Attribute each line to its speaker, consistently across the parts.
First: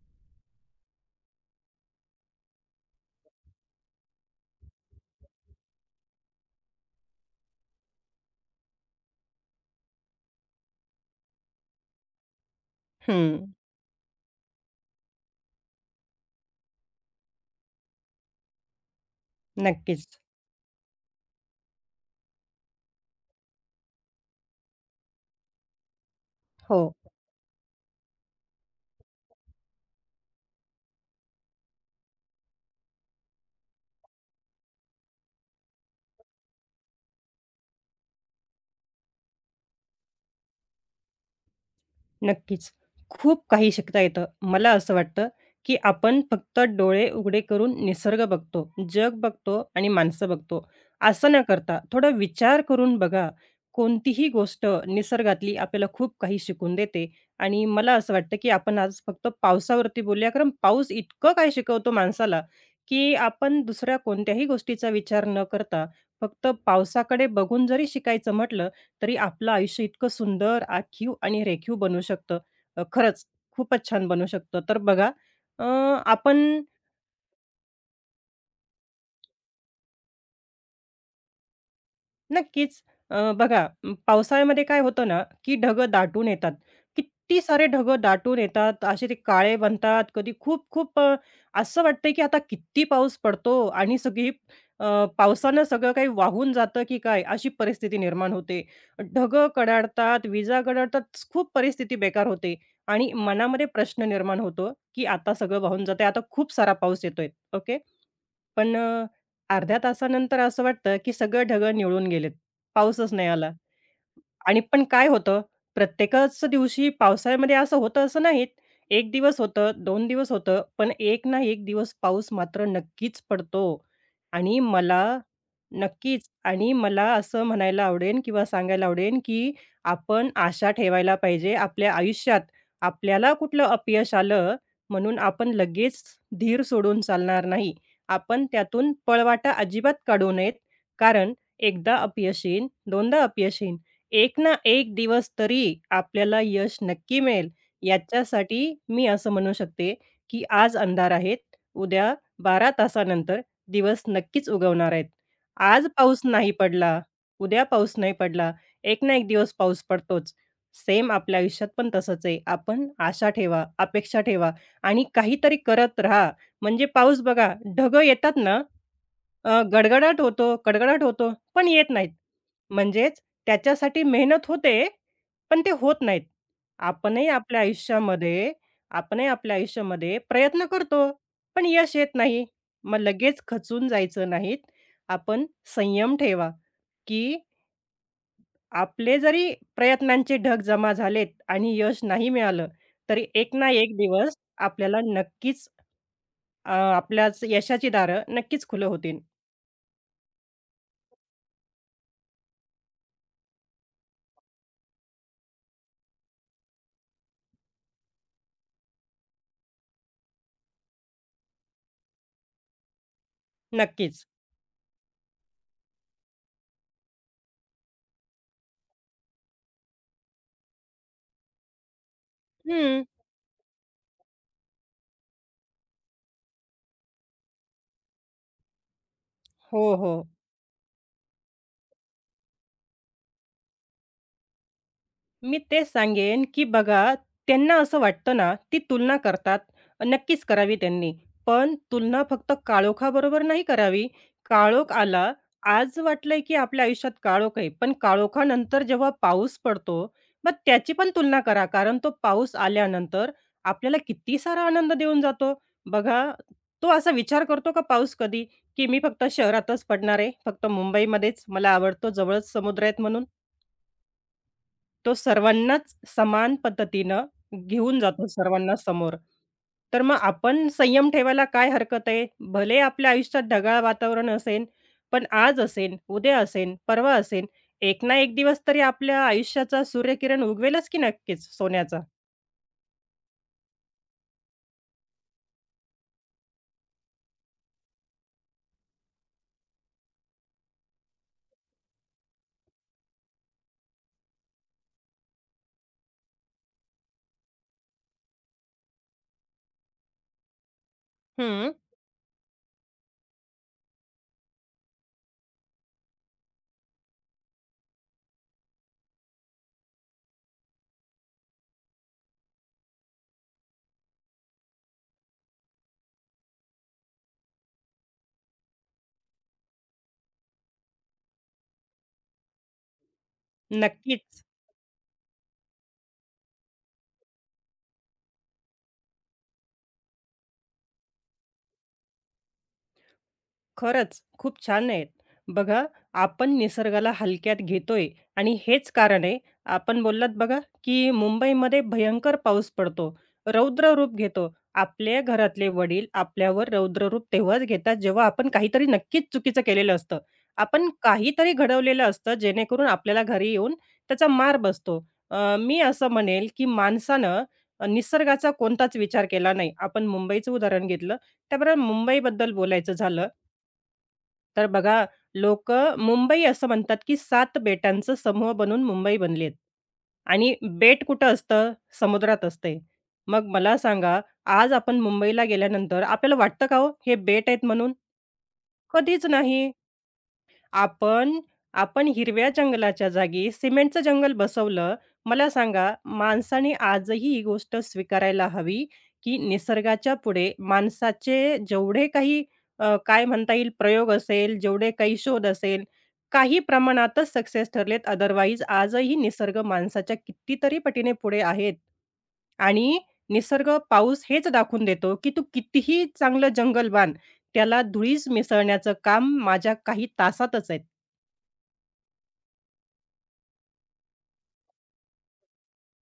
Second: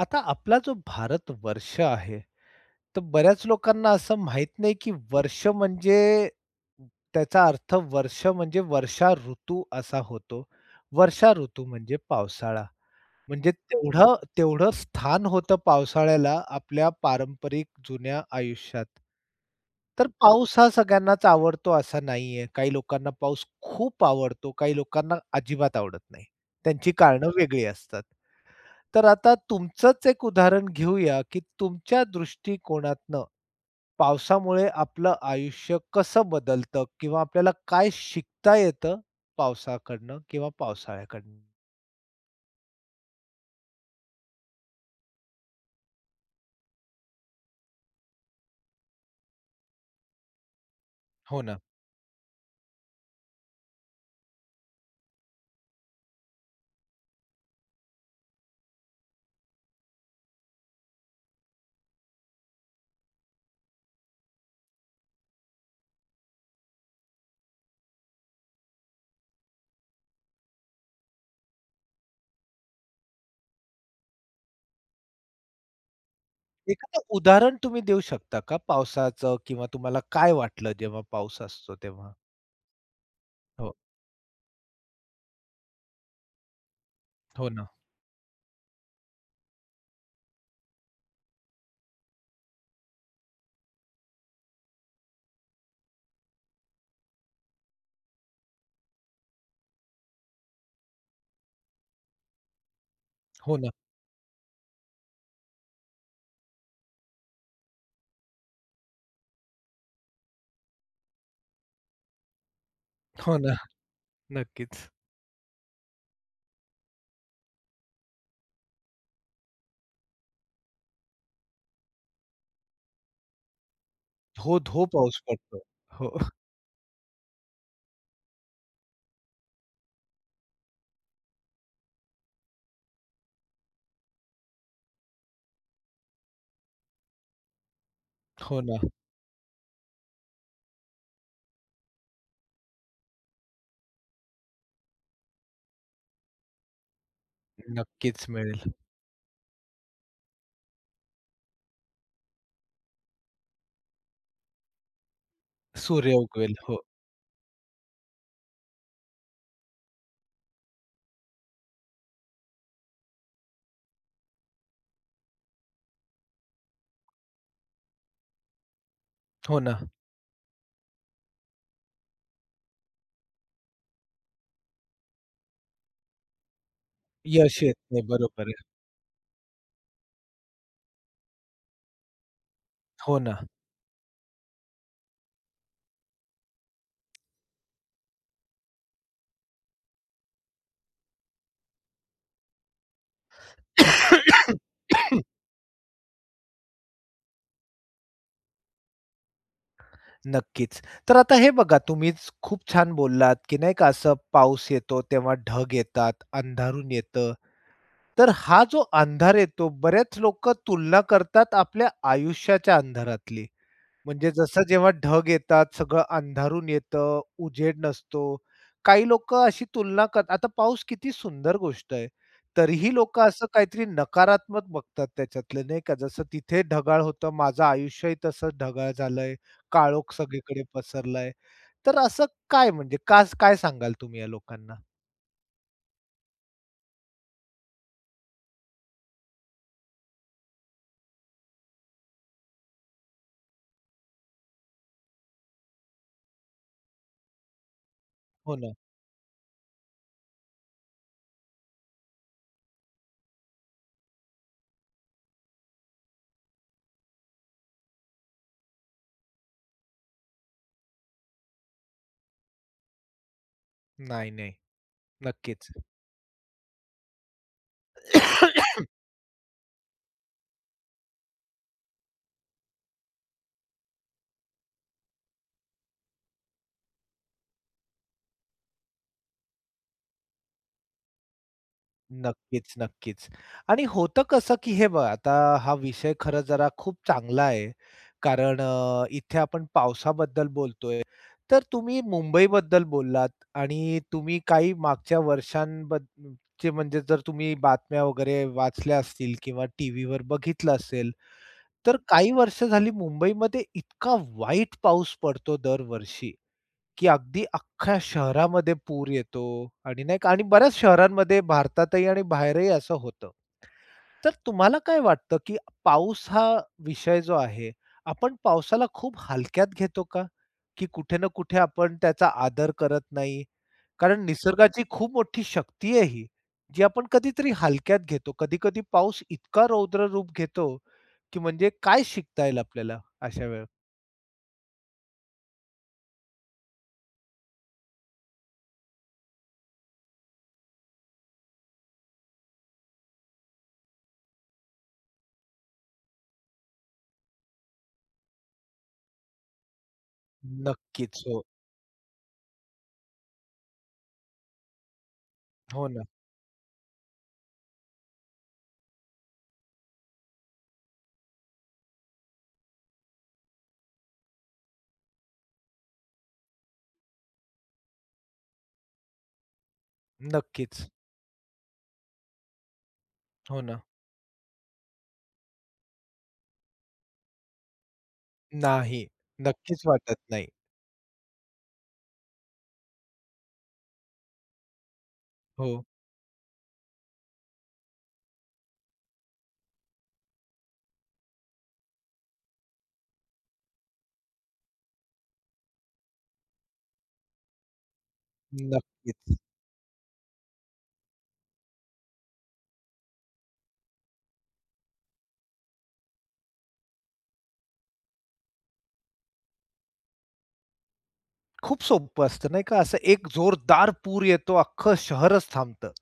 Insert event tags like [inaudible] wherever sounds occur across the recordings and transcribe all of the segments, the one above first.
Speaker 1: आता आपला जो भारत वर्ष आहे, तर बऱ्याच लोकांना असं माहीत नाही, की वर्ष म्हणजे त्याचा अर्थ वर्ष म्हणजे वर्षा ऋतू असा होतो. वर्षा ऋतू म्हणजे पावसाळा.
Speaker 2: हं,
Speaker 1: म्हणजे तेवढं तेवढं स्थान होतं पावसाळ्याला आपल्या पारंपरिक जुन्या आयुष्यात. तर
Speaker 2: नक्कीच.
Speaker 1: पाऊस हा सगळ्यांनाच आवडतो असा नाहीये. काही लोकांना पाऊस खूप आवडतो, काही लोकांना अजिबात आवडत नाही.
Speaker 2: हो,
Speaker 1: त्यांची कारणं वेगळी असतात. तर आता तुमचंच एक उदाहरण घेऊया, की तुमच्या दृष्टिकोनातनं पावसामुळे आपलं आयुष्य कसं बदलतं किंवा आपल्याला काय शिकता येतं पावसाकडनं किंवा पावसाळ्याकडनं?
Speaker 2: नक्कीच. खूप काही शिकता येतं. मला असं वाटतं, की आपण फक्त डोळे उघडे करून निसर्ग बघतो, जग बघतो आणि माणसं बघतो. असं न
Speaker 1: हो ना.
Speaker 2: करता थोडा विचार करून बघा. कोणतीही गोष्ट निसर्गातली आपल्याला खूप काही शिकून देते आणि मला असं वाटतं, की आपण आज फक्त पावसावरती बोलूया, कारण पाऊस इतकं काय शिकवतो माणसाला, की आपण दुसऱ्या कोणत्याही गोष्टीचा विचार न करता फक्त पावसाकडे बघून जरी शिकायचं म्हटलं, तरी आपलं आयुष्य इतकं सुंदर, आखीव आणि रेखीव बनू शकतं. खरंच खूपच छान बनू शकतं. तर बघा अ, आपण
Speaker 1: एखादं उदाहरण तुम्ही देऊ शकता का पावसाचं किंवा तुम्हाला काय वाटलं जेव्हा पाऊस असतो तेव्हा?
Speaker 2: नक्कीच.
Speaker 1: हो.
Speaker 2: पावसाळ्यामध्ये काय होतं ना, की ढगं दाटून येतात. किती
Speaker 1: हो
Speaker 2: सारे
Speaker 1: ना.
Speaker 2: ढगं दाटून येतात. असे ते काळे बनतात. कधी खूप खूप अ, असं वाटतंय की आता किती पाऊस पडतो आणि पावसानं सगळं काही वाहून जातं की काय, अशी परिस्थिती निर्माण होते. ढगं कडाडतात, विजा कडाडतात. खूप परिस्थिती बेकार होते आणि
Speaker 1: हो
Speaker 2: मनामध्ये
Speaker 1: ना.
Speaker 2: प्रश्न निर्माण होतो, की आता सगळं वाहून जातंय. आता खूप सारा पाऊस येतोय. ओके. पण अ, अर्ध्या तासानंतर असं वाटतं, की सगळं ढगं निवळून गेलेत. पाऊसच नाही
Speaker 1: हो
Speaker 2: आला.
Speaker 1: ना.
Speaker 2: आणि
Speaker 1: नक्कीच.
Speaker 2: पण काय होतं, प्रत्येकच दिवशी पावसाळ्यामध्ये असं होतं असं नाहीत. 1 दिवस होतं, 2 दिवस होतं, पण एक ना एक दिवस पाऊस मात्र नक्कीच पडतो. आणि
Speaker 1: धो-धो
Speaker 2: मला
Speaker 1: पाऊस पडतो. हो.
Speaker 2: नक्कीच आणि मला असं म्हणायला आवडेल किंवा सांगायला आवडेल, की आपण आशा ठेवायला पाहिजे आपल्या आयुष्यात. आपल्याला कुठलं अपयश आलं म्हणून आपण लगेच धीर सोडून चालणार नाही. आपण
Speaker 1: हो ना.
Speaker 2: त्यातून पळवाटा अजिबात काढू नयेत. कारण एकदा अपयश येईन, दोनदा अपयश येईन. एक ना एक दिवस तरी आपल्याला यश नक्की मिळेल,
Speaker 1: नक्कीच मिळेल.
Speaker 2: याच्यासाठी मी असं म्हणू शकते, की आज अंधार आहेत, उद्या 12 तासानंतर दिवस नक्कीच उगवणार आहेत. आज
Speaker 1: सूर्य
Speaker 2: पाऊस नाही
Speaker 1: उगवेल. हो.
Speaker 2: पडला, उद्या पाऊस नाही पडला, एक ना एक दिवस पाऊस पडतोच. सेम आपल्या आयुष्यात पण तसंच आहे. आपण आशा ठेवा, अपेक्षा ठेवा आणि काहीतरी करत राहा. म्हणजे पाऊस बघा, ढगं येतात ना
Speaker 1: हो ना.
Speaker 2: गडगडाट होतो, कडकडाट होतो, पण येत नाहीत. म्हणजेच त्याच्यासाठी मेहनत होते, पण ते होत नाहीत. आपणही
Speaker 1: यश
Speaker 2: आपल्या
Speaker 1: येत नाही. बरोबर.
Speaker 2: आयुष्यामध्ये आपणही आपल्या आयुष्यामध्ये प्रयत्न करतो, पण यश येत नाही. मग
Speaker 1: हो ना.
Speaker 2: लगेच खचून जायचं नाहीत. आपण संयम ठेवा, की आपले जरी प्रयत्नांचे ढग जमा झालेत आणि यश नाही मिळालं, तरी एक ना एक दिवस
Speaker 1: [coughs]
Speaker 2: आपल्याला नक्कीच आपल्याच यशाची दारं नक्कीच खुलं होतील.
Speaker 1: नक्कीच. तर आता हे बघा तुम्हीच खूप छान बोललात, की नाही का असं पाऊस येतो तेव्हा ढग येतात, अंधारून येतं. तर हा जो अंधार येतो बरेच लोकं तुलना करतात आपल्या आयुष्याच्या अंधारातली.
Speaker 2: नक्कीच.
Speaker 1: म्हणजे जसं जेव्हा ढग येतात, सगळं अंधारून येतं, उजेड नसतो. काही लोक अशी तुलना करतात आता पाऊस किती सुंदर गोष्ट आहे. तरीही
Speaker 2: हं.
Speaker 1: लोकं असं काहीतरी नकारात्मक बघतात त्याच्यातलं नाही का, जसं तिथे ढगाळ होतं, माझं आयुष्यही तसंच ढगाळ झालंय,
Speaker 2: हो,
Speaker 1: काळोख
Speaker 2: हो.
Speaker 1: सगळीकडे पसरलाय. तर असं काय म्हणजे का काय सांगाल तुम्ही या लोकांना?
Speaker 2: मी तेच सांगेन, की बघा त्यांना असं वाटतं ना, ती तुलना करतात. नक्कीच करावी त्यांनी. पण तुलना फक्त काळोखाबरोबर नाही करावी. काळोख आला, आज वाटलंय की आपल्या आयुष्यात काळोख आहे. पण
Speaker 1: हो ना.
Speaker 2: काळोखानंतर जेव्हा पाऊस पडतो, मग त्याची पण तुलना करा. कारण तो पाऊस आल्यानंतर आपल्याला किती सारा आनंद देऊन जातो. बघा, तो असा विचार करतो का पाऊस कधी, की मी फक्त शहरातच पडणार आहे, फक्त मुंबईमध्येच, मला आवडतो जवळच समुद्र आहेत म्हणून?
Speaker 1: नाही, नाही.
Speaker 2: तो
Speaker 1: नक्कीच.
Speaker 2: सर्वांनाच समान पद्धतीनं घेऊन जातो सर्वांना समोर. तर मग आपण संयम ठेवायला काय हरकत आहे? भले आपल्या आयुष्यात ढगाळ वातावरण असेल, पण आज असेल, उद्या असेल, परवा असेल, एक ना एक दिवस तरी आपल्या आयुष्याचा सूर्यकिरण उगवेलच की नक्कीच सोन्याचा.
Speaker 1: नक्कीच, नक्कीच. आणि होतं कसं, की हे बघा आता हा विषय खरं जरा खूप चांगला आहे. कारण इथे आपण पावसाबद्दल बोलतोय. तर तुम्ही मुंबईबद्दल बोललात आणि तुम्ही काही मागच्या वर्षांबद्दलचे म्हणजे जर तुम्ही बातम्या वगैरे वाचल्या असतील किंवा टीव्हीवर बघितलं असेल,
Speaker 2: हं,
Speaker 1: तर काही वर्ष झाली मुंबईमध्ये इतका वाईट पाऊस पडतो दरवर्षी. की अगदी अख्ख्या शहरामध्ये पूर येतो आणि नाही का आणि बऱ्याच शहरांमध्ये भारतातही आणि बाहेरही असं होतं. तर तुम्हाला काय वाटतं, की पाऊस हा विषय जो आहे, आपण पावसाला खूप हलक्यात घेतो का? की कुठे ना कुठे आपण त्याचा आदर करत नाही? कारण
Speaker 2: नक्कीच.
Speaker 1: निसर्गाची खूप मोठी शक्ती आहे ही, जी आपण कधीतरी हलक्यात घेतो. कधी-कधी पाऊस इतका रौद्र रूप घेतो, की म्हणजे काय शिकता येईल आपल्याला अशा वेळेला?
Speaker 2: खरंच, खूप छान आहेत. बघा, आपण निसर्गाला हलक्यात घेतोय आणि हेच कारण आहे, आपण बोललात बघा, की मुंबईमध्ये भयंकर पाऊस पडतो, रौद्र रूप घेतो. आपल्या घरातले वडील आपल्यावर रौद्र रूप तेव्हाच घेतात, जेव्हा आपण काहीतरी नक्कीच चुकीचं केलेलं असतं. आपण
Speaker 1: नक्कीच. हो.
Speaker 2: काहीतरी घडवलेलं असतं, जेणेकरून आपल्याला घरी येऊन त्याचा मार बसतो. मी
Speaker 1: हो ना.
Speaker 2: असं म्हणेल, की माणसानं निसर्गाचा कोणताच विचार केला नाही. आपण मुंबईचं उदाहरण घेतलं, त्याबरोबर मुंबईबद्दल बोलायचं झालं तर बघा, लोक मुंबई असं म्हणतात, की सात बेटांचा समूह बनून मुंबई बनली आहे. आणि
Speaker 1: नक्कीच.
Speaker 2: बेट कुठं असतं? समुद्रात असते. मग
Speaker 1: हो
Speaker 2: मला
Speaker 1: ना.
Speaker 2: सांगा, आज आपण मुंबईला गेल्यानंतर आपल्याला वाटतं का हो, हे बेट आहेत म्हणून?
Speaker 1: नाही.
Speaker 2: कधीच नाही.
Speaker 1: नक्कीच वाटत नाही.
Speaker 2: आपण आपण हिरव्या जंगलाच्या जागी सिमेंटचं जंगल बसवलं. मला
Speaker 1: हो,
Speaker 2: सांगा, माणसाने आजही ही गोष्ट स्वीकारायला हवी, की निसर्गाच्या पुढे माणसाचे जेवढे काही काय म्हणता येईल प्रयोग असेल, जेवढे काही शोध असेल, काही प्रमाणातच सक्सेस ठरलेत. अदरवाईज आजही
Speaker 1: नक्कीच.
Speaker 2: निसर्ग माणसाच्या कितीतरी पटीने पुढे आहेत. आणि निसर्ग, पाऊस हेच दाखवून देतो, की तू कितीही चांगलं जंगल बांध, त्याला धुळीस मिसळण्याचं काम माझ्या काही तासातच आहे.
Speaker 1: खूप सोपं असतं नाही का? असं एक जोरदार पूर येतो, अख्खं शहरच थांबतं.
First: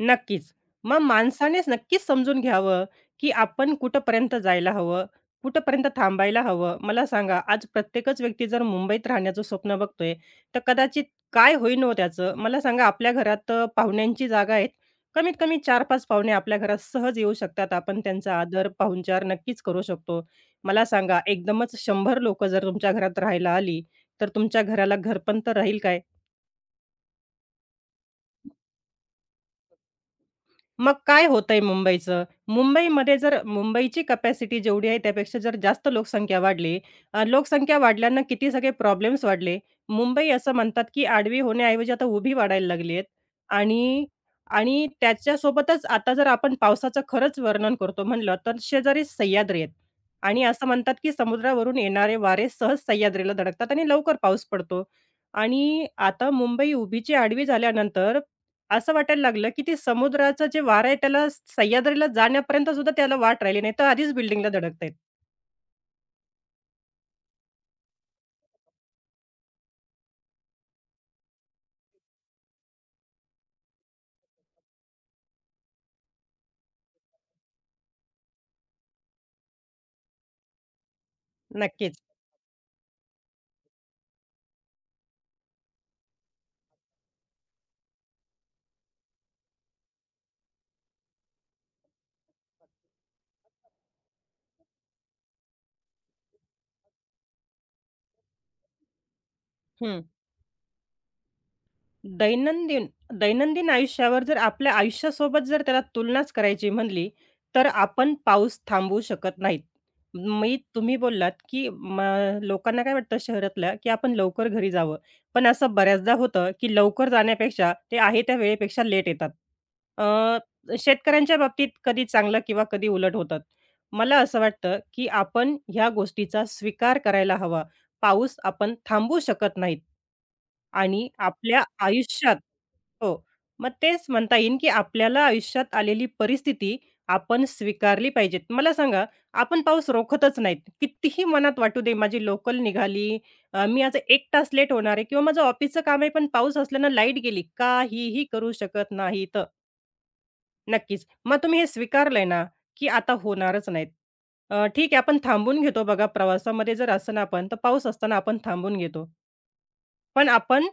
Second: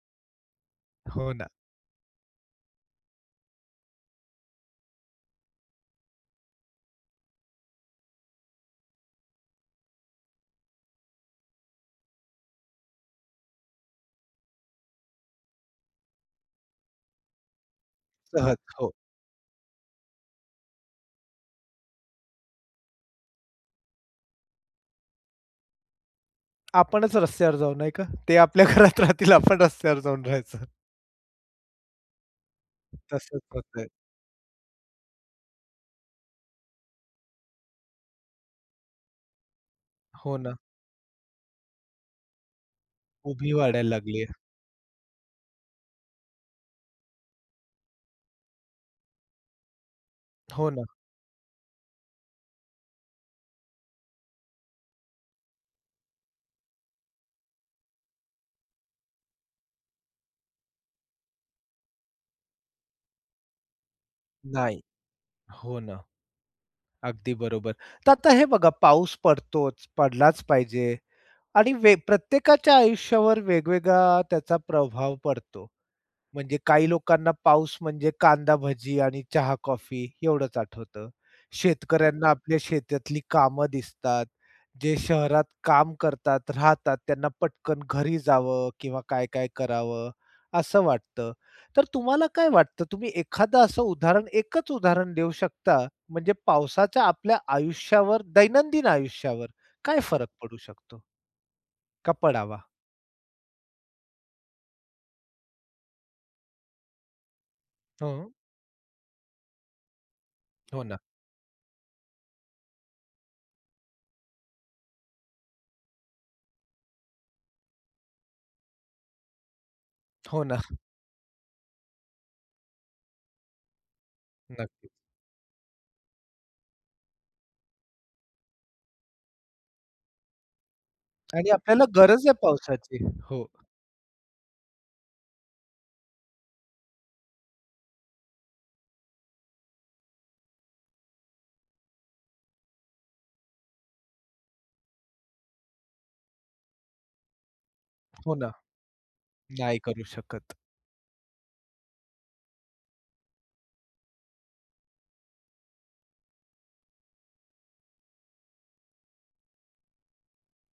Speaker 2: नक्कीच. मग
Speaker 1: हो ना,
Speaker 2: माणसानेच नक्कीच समजून घ्यावं, की आपण कुठपर्यंत जायला हवं, कुठपर्यंत थांबायला हवं. मला सांगा, आज प्रत्येकच व्यक्ती जर मुंबईत राहण्याचं स्वप्न बघतोय, तर कदाचित काय होईन हो त्याचं? मला सांगा, आपल्या घरात पाहुण्यांची जागा आहेत. कमीत कमी 4-5 पाहुणे आपल्या घरात सहज येऊ शकतात. आपण त्यांचा
Speaker 1: सहज.
Speaker 2: आदर,
Speaker 1: हो.
Speaker 2: पाहुणचार नक्कीच करू शकतो. मला सांगा, एकदमच 100 लोकं जर तुमच्या घरात राहायला आली, तर तुमच्या घराला घरपण तर राहील काय?
Speaker 1: आपणच रस्त्यावर जाऊ नाही का? ते आपल्या [laughs] घरात राहतील, आपण रस्त्यावर जाऊन राहायचं.
Speaker 2: मग काय होतंय मुंबईचं? मुंबईमध्ये जर
Speaker 1: तसंच होतंय.
Speaker 2: मुंबईची कपॅसिटी जेवढी आहे त्यापेक्षा जर जास्त लोकसंख्या वाढली, लोकसंख्या वाढल्यानं किती सगळे प्रॉब्लेम्स वाढले. मुंबई
Speaker 1: हो
Speaker 2: असं
Speaker 1: ना,
Speaker 2: म्हणतात, की आडवी होण्याऐवजी आता उभी वाढायला लागली आहे
Speaker 1: उभी वाढायला
Speaker 2: आणि
Speaker 1: लागली.
Speaker 2: आणि त्याच्यासोबतच आता जर आपण पावसाचं खरंच वर्णन करतो म्हटलं, तर शेजारीच सह्याद्री आहेत आणि असं
Speaker 1: हो ना,
Speaker 2: म्हणतात, की समुद्रावरून येणारे वारे सहज सह्याद्रीला धडकतात आणि लवकर पाऊस पडतो आणि आता मुंबई उभीची आडवी झाल्यानंतर असं वाटायला लागलं, की ते समुद्राचं जे वारं आहे त्याला सह्याद्रीला जाण्यापर्यंत सुद्धा त्याला वाट राहिली नाही, तर आधीच बिल्डिंगला
Speaker 1: नाही.
Speaker 2: धडकतायत.
Speaker 1: हो ना, अगदी बरोबर. तर आता हे बघा पाऊस पडतोच, पडलाच पाहिजे आणि प्रत्येकाच्या आयुष्यावर वेगवेगळा त्याचा प्रभाव पडतो. म्हणजे काही लोकांना पाऊस म्हणजे कांदा भजी आणि चहा कॉफी एवढंच आठवतं.
Speaker 2: नक्कीच.
Speaker 1: शेतकऱ्यांना आपल्या शेतातली कामं दिसतात. जे शहरात काम करतात, राहतात त्यांना पटकन घरी जावं किंवा काय-काय करावं असं वाटतं. तर तुम्हाला काय वाटतं तुम्ही एखादं असं उदाहरण, एकच उदाहरण देऊ शकता म्हणजे पावसाचा आपल्या आयुष्यावर, दैनंदिन आयुष्यावर काय
Speaker 2: हं.
Speaker 1: फरक पडू शकतो? का पडावा?
Speaker 2: दैनंदिन दैनंदिन आयुष्यावर जर आपल्या आयुष्यासोबत जर त्याला तुलनाच करायची म्हणली, तर आपण
Speaker 1: हो,
Speaker 2: पाऊस थांबवू शकत नाहीत. मी
Speaker 1: हो
Speaker 2: तुम्ही
Speaker 1: ना.
Speaker 2: बोललात, की म लोकांना काय वाटतं शहरातल्या, की आपण लवकर घरी जावं. पण असं बऱ्याचदा होतं, की लवकर जाण्यापेक्षा ते आहे त्या वेळेपेक्षा लेट येतात.
Speaker 1: हो ना.
Speaker 2: शेतकऱ्यांच्या बाबतीत कधी चांगलं किंवा कधी उलट होतात. मला असं
Speaker 1: [laughs]
Speaker 2: वाटतं,
Speaker 1: नक्की.
Speaker 2: की आपण ह्या गोष्टीचा स्वीकार करायला हवा. पाऊस आपण थांबवू शकत नाहीत. आणि
Speaker 1: आणि
Speaker 2: आपल्या
Speaker 1: आपल्याला गरज आहे
Speaker 2: आयुष्यात
Speaker 1: पावसाची.
Speaker 2: हो,
Speaker 1: हो.
Speaker 2: मग तेच म्हणता येईल, की आपल्याला आयुष्यात आलेली परिस्थिती आपण स्वीकारली पाहिजेत. मला सांगा, आपण पाऊस रोखतच नाहीत. कितीही मनात वाटू दे, माझी लोकल निघाली, मी आज एक तास लेट होणार आहे किंवा माझं ऑफिसचं काम आहे, पण पाऊस असल्यानं लाईट गेली. काहीही
Speaker 1: हो ना.
Speaker 2: करू शकत नाहीत.
Speaker 1: नाही करू शकत.
Speaker 2: नक्कीच. मग तुम्ही हे स्वीकारलंय ना, की आता होणारच नाहीत. ठीक आहे, आपण थांबून घेतो बघा प्रवासामध्ये जर असं ना आपण, तर पाऊस असताना आपण थांबून घेतो. पण आपण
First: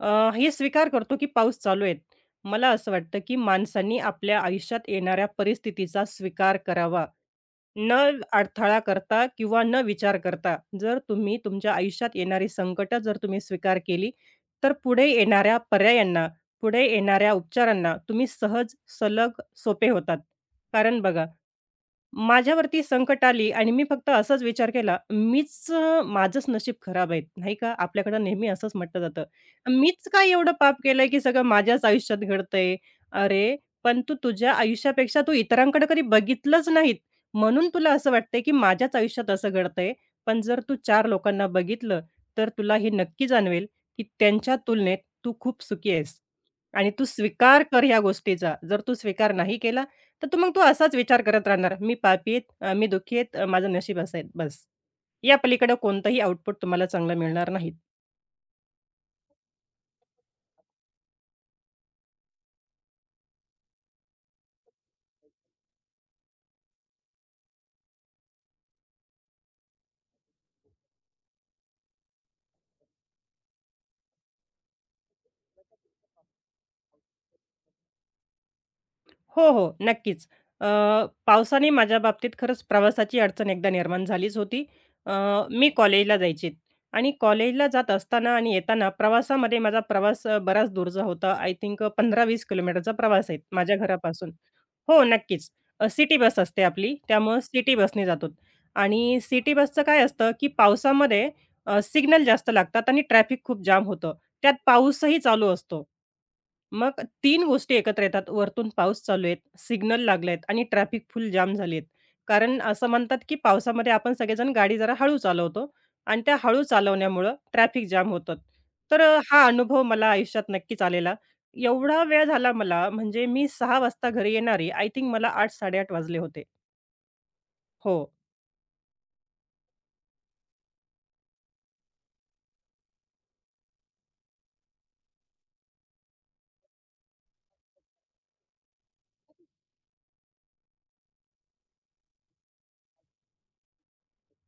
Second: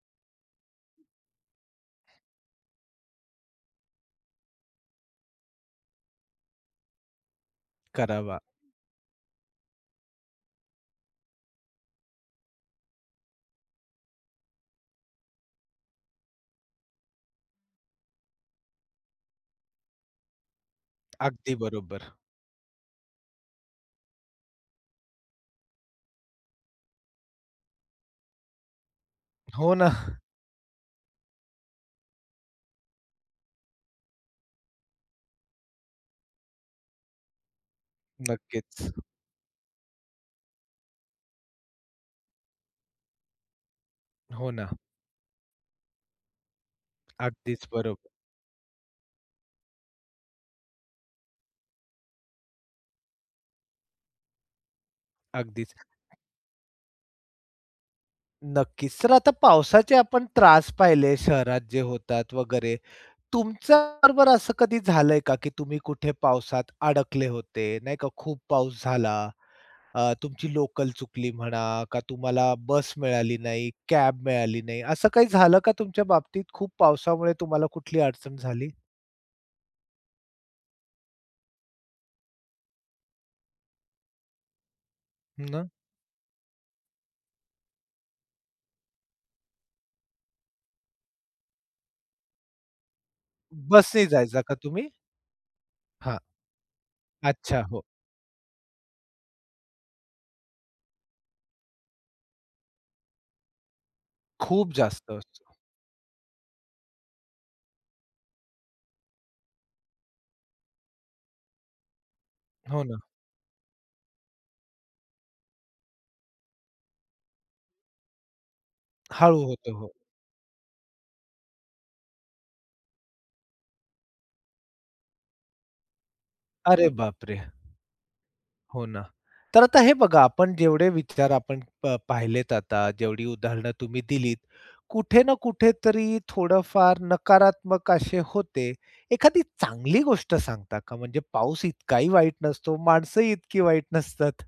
Speaker 2: अ, हे स्वीकार करतो की पाऊस चालू आहे. मला असं वाटतं की माणसांनी आपल्या आयुष्यात येणाऱ्या परिस्थितीचा स्वीकार करावा. न
Speaker 1: करावा.
Speaker 2: अडथळा करता किंवा न विचार करता. जर तुम्ही तुमच्या आयुष्यात येणारी संकटं जर तुम्ही स्वीकार केली, तर पुढे येणाऱ्या पर्यायांना, पुढे येणाऱ्या उपचारांना तुम्ही सहज, सलग, सोपे होतात. कारण बघा
Speaker 1: अगदी बरोबर.
Speaker 2: माझ्यावरती संकट आली आणि मी फक्त असाच विचार केला, माझंच नशीब खराब आहे, नाही का? आपल्याकडं नेहमी असंच म्हटलं जातं.
Speaker 1: हो ना.
Speaker 2: मीच काय एवढं पाप केलंय, की सगळं माझ्याच आयुष्यात घडतंय? अरे, पण तू तुझ्या आयुष्यापेक्षा तू इतरांकडे कधी बघितलंच नाहीत, म्हणून तुला असं वाटतंय, की
Speaker 1: नक्कीच.
Speaker 2: माझ्याच आयुष्यात असं घडतंय. पण जर तू 4 लोकांना बघितलं, तर तुला हे नक्की जाणवेल, की
Speaker 1: हो
Speaker 2: त्यांच्या
Speaker 1: ना.
Speaker 2: तुलनेत तू खूप सुखी आहेस आणि तू स्वीकार
Speaker 1: अगदीच
Speaker 2: कर ह्या
Speaker 1: बरोबर.
Speaker 2: गोष्टीचा. जर तू स्वीकार नाही केला, तर तो मग असाच विचार करत राहणार, "मी पापी आहेत, मी दुःखी आहेत, माझं नशीब असं आहे." बस. या
Speaker 1: अगदीच.
Speaker 2: पलीकडे कोणतंही आउटपुट तुम्हाला चांगलं मिळणार नाहीत.
Speaker 1: नक्कीच. तर आता पावसाचे आपण त्रास पाहिले शहरात जे होतात वगैरे. तुमच्याबरोबर असं कधी झालंय का, की तुम्ही कुठे पावसात अडकले होते, नाही का? खूप पाऊस झाला, तुमची लोकल चुकली म्हणा का तुम्हाला बस मिळाली नाही, कॅब मिळाली नाही, असं काही झालं का तुमच्या बाबतीत? खूप पावसामुळे तुम्हाला कुठली अडचण झाली?
Speaker 2: हो, हो, नक्कीच. अ, पावसाने माझ्या बाबतीत खरंच प्रवासाची अडचण एकदा निर्माण झालीच होती. अ,
Speaker 1: ना?
Speaker 2: मी कॉलेजला जायची आणि कॉलेजला जात असताना आणि येताना प्रवासामध्ये माझा प्रवास बराच दूरचा होता. आय थिंक 15 किलोमीटरचा प्रवास आहे माझ्या
Speaker 1: बसने
Speaker 2: घरापासून.
Speaker 1: जायचा का तुम्ही?
Speaker 2: हो, नक्कीच. सिटी
Speaker 1: हां.
Speaker 2: बस असते आपली, त्यामुळं
Speaker 1: अच्छा.
Speaker 2: सिटी
Speaker 1: हो.
Speaker 2: बसने जातो आणि सिटी बसचं काय असतं, की पावसामध्ये सिग्नल जास्त लागतात आणि ट्रॅफिक खूप जाम होतं. त्यात
Speaker 1: खूप जास्त
Speaker 2: पाऊसही
Speaker 1: असतो.
Speaker 2: चालू असतो. मग तीन गोष्टी एकत्र येतात. वरतून पाऊस चालू आहे, सिग्नल लागले आणि ट्रॅफिक फुल जाम झाली कारण
Speaker 1: हो
Speaker 2: असं
Speaker 1: ना.
Speaker 2: म्हणतात, की पावसामध्ये आपण सगळेजण गाडी जरा हळू चालवतो आणि त्या हळू चालवण्यामुळं ट्रॅफिक जाम होतं.
Speaker 1: हळू
Speaker 2: हा
Speaker 1: होतं.
Speaker 2: अनुभव
Speaker 1: हो.
Speaker 2: मला आयुष्यात नक्कीच आलेला एवढा वेळ झाला मला म्हणजे मी 6:00 वाजता घरी येणारी आय थिंक मला 8, 8:30 वाजले होते.
Speaker 1: अरे बापरे!
Speaker 2: हो.
Speaker 1: हो ना. तर आता हे बघा, आपण जेवढे विचार आपण पाहिलेत आता, जेवढी उदाहरणं तुम्ही दिलीत, कुठे ना कुठेतरी थोडंफार नकारात्मक असे होते. एखादी चांगली गोष्ट सांगता का? म्हणजे पाऊस इतकाही वाईट नसतो, माणसंही इतकी वाईट नसतात.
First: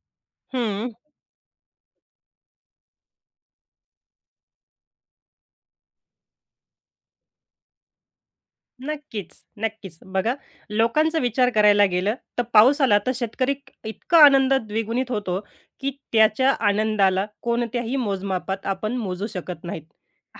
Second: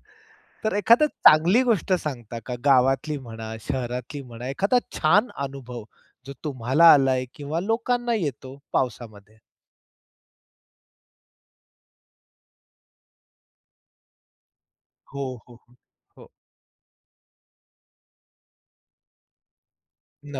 Speaker 1: तर
Speaker 2: हं.
Speaker 1: एखादी चांगली गोष्ट सांगता का? गावातली म्हणा, शहरातली म्हणा, एखादा छान अनुभव जो तुम्हाला आलाय किंवा लोकांना येतो
Speaker 2: नक्कीच,
Speaker 1: पावसामध्ये?
Speaker 2: बघा लोकांचा विचार करायला गेलं, तर पाऊस आला तर शेतकरी इतका आनंद द्विगुणित
Speaker 1: हो,
Speaker 2: होतो,
Speaker 1: हो, हो.
Speaker 2: की
Speaker 1: हो.
Speaker 2: त्याच्या आनंदाला कोणत्याही मोजमापात आपण मोजू शकत नाहीत.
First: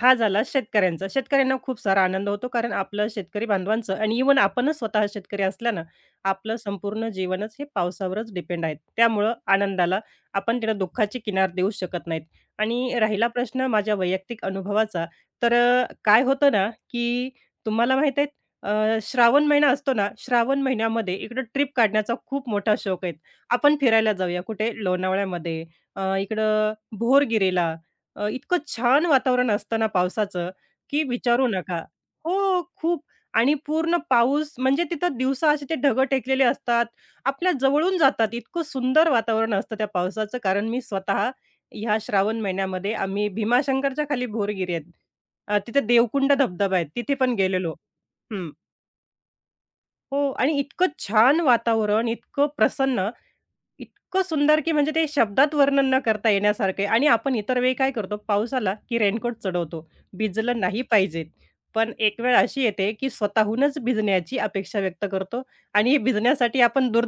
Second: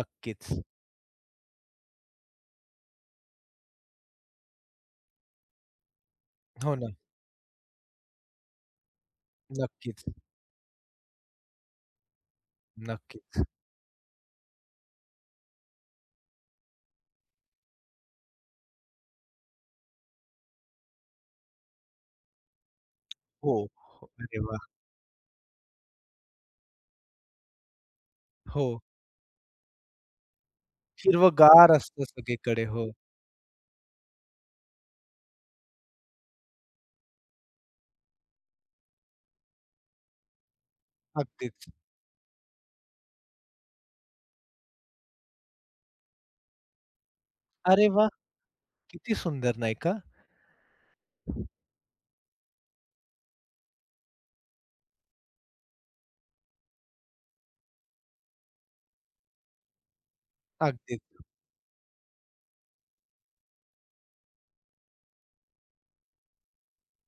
Speaker 2: हा झाला शेतकऱ्यांचा. शेतकऱ्यांना खूप सारा आनंद होतो कारण आपलं शेतकरी बांधवांचं आणि इव्हन आपणच स्वतः शेतकरी असल्यानं आपलं
Speaker 1: हो ना.
Speaker 2: संपूर्ण जीवनच हे पावसावरच डिपेंड आहे. त्यामुळं आनंदाला
Speaker 1: नक्कीच,
Speaker 2: आपण त्याला दुःखाची किनार देऊ शकत नाहीत. आणि
Speaker 1: नक्की.
Speaker 2: राहिला प्रश्न माझ्या वैयक्तिक अनुभवाचा, काय होतं ना, की तुम्हाला माहीत श्रावण महिना असतो ना, श्रावण महिन्यामध्ये इकडं ट्रिप काढण्याचा खूप मोठा शौक आहे.
Speaker 1: हो.
Speaker 2: आपण
Speaker 1: हो.
Speaker 2: फिरायला
Speaker 1: अरे
Speaker 2: जाऊया
Speaker 1: वाह!
Speaker 2: कुठे? लोणावळ्यामध्ये, इकडं भोरगिरीला. इतकं
Speaker 1: हो.
Speaker 2: छान वातावरण असतं ना पावसाचं, की विचारू
Speaker 1: हिरवंगार
Speaker 2: नका.
Speaker 1: असतं
Speaker 2: हो,
Speaker 1: सगळीकडे. हो,
Speaker 2: खूप आणि पूर्ण पाऊस म्हणजे तिथं दिवसा असे ते ढगं टेकलेले असतात. आपल्या जवळून जातात. इतकं सुंदर वातावरण असतं त्या पावसाचं. कारण मी स्वतः
Speaker 1: अगदीच.
Speaker 2: ह्या श्रावण महिन्यामध्ये आम्ही भीमाशंकरच्या खाली भोरगिरी आहेत. तिथे देवकुंड धबधबा आहे. तिथे पण गेलेलो.
Speaker 1: अरे वाह!
Speaker 2: हं.
Speaker 1: किती सुंदर नाही का?
Speaker 2: हो आणि इतकं छान वातावरण, इतकं प्रसन्न, इतकं सुंदर, की म्हणजे ते शब्दात वर्णन न करता येण्यासारखं आहे. आणि आपण इतर वेळी काय करतो, पाऊस आला की रेनकोट चढवतो, भिजलं नाही
Speaker 1: अगदीच.
Speaker 2: पाहिजेत. पण एक वेळ अशी येते, की स्वतःहूनच भिजण्याची अपेक्षा व्यक्त करतो आणि भिजण्यासाठी आपण दूर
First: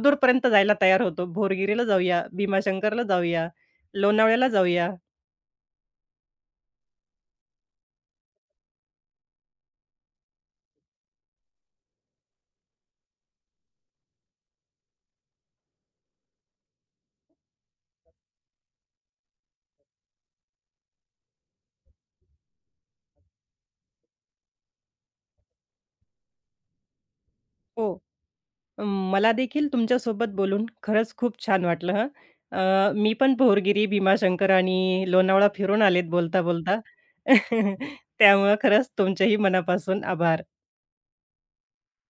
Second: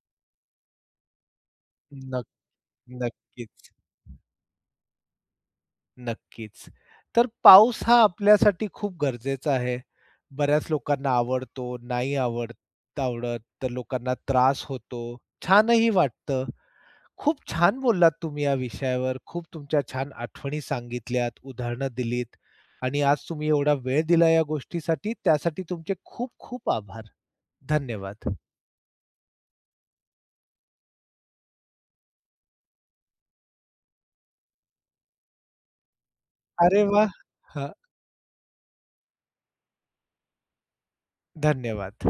Speaker 2: जायला तयार होतो. भोरगिरीला जाऊया,
Speaker 1: नक,
Speaker 2: भीमाशंकरला जाऊया,
Speaker 1: नक्कीच,
Speaker 2: लोणावळ्याला जाऊया.
Speaker 1: नक्कीच. तर पाऊस हा आपल्यासाठी खूप गरजेचा आहे. बऱ्याच लोकांना आवडतो, नाही आवडत आवडत, तर लोकांना त्रास होतो. छानही वाटतं. खूप छान बोललात तुम्ही या विषयावर. खूप तुमच्या छान आठवणी सांगितल्यात, उदाहरणं दिलीत आणि आज तुम्ही एवढा वेळ दिला या गोष्टीसाठी, त्यासाठी तुमचे खूप खूप आभार.
Speaker 2: हो.
Speaker 1: धन्यवाद.
Speaker 2: अं, मला देखील तुमच्यासोबत बोलून खरंच खूप छान वाटलं हं. मी पण पोहरगिरी, भीमाशंकर आणि लोणावळा फिरून आलेत बोलता-बोलता.
Speaker 1: अरे वाह! हां,
Speaker 2: [laughs] त्यामुळं खरंच तुमचेही मनापासून आभार.
Speaker 1: धन्यवाद.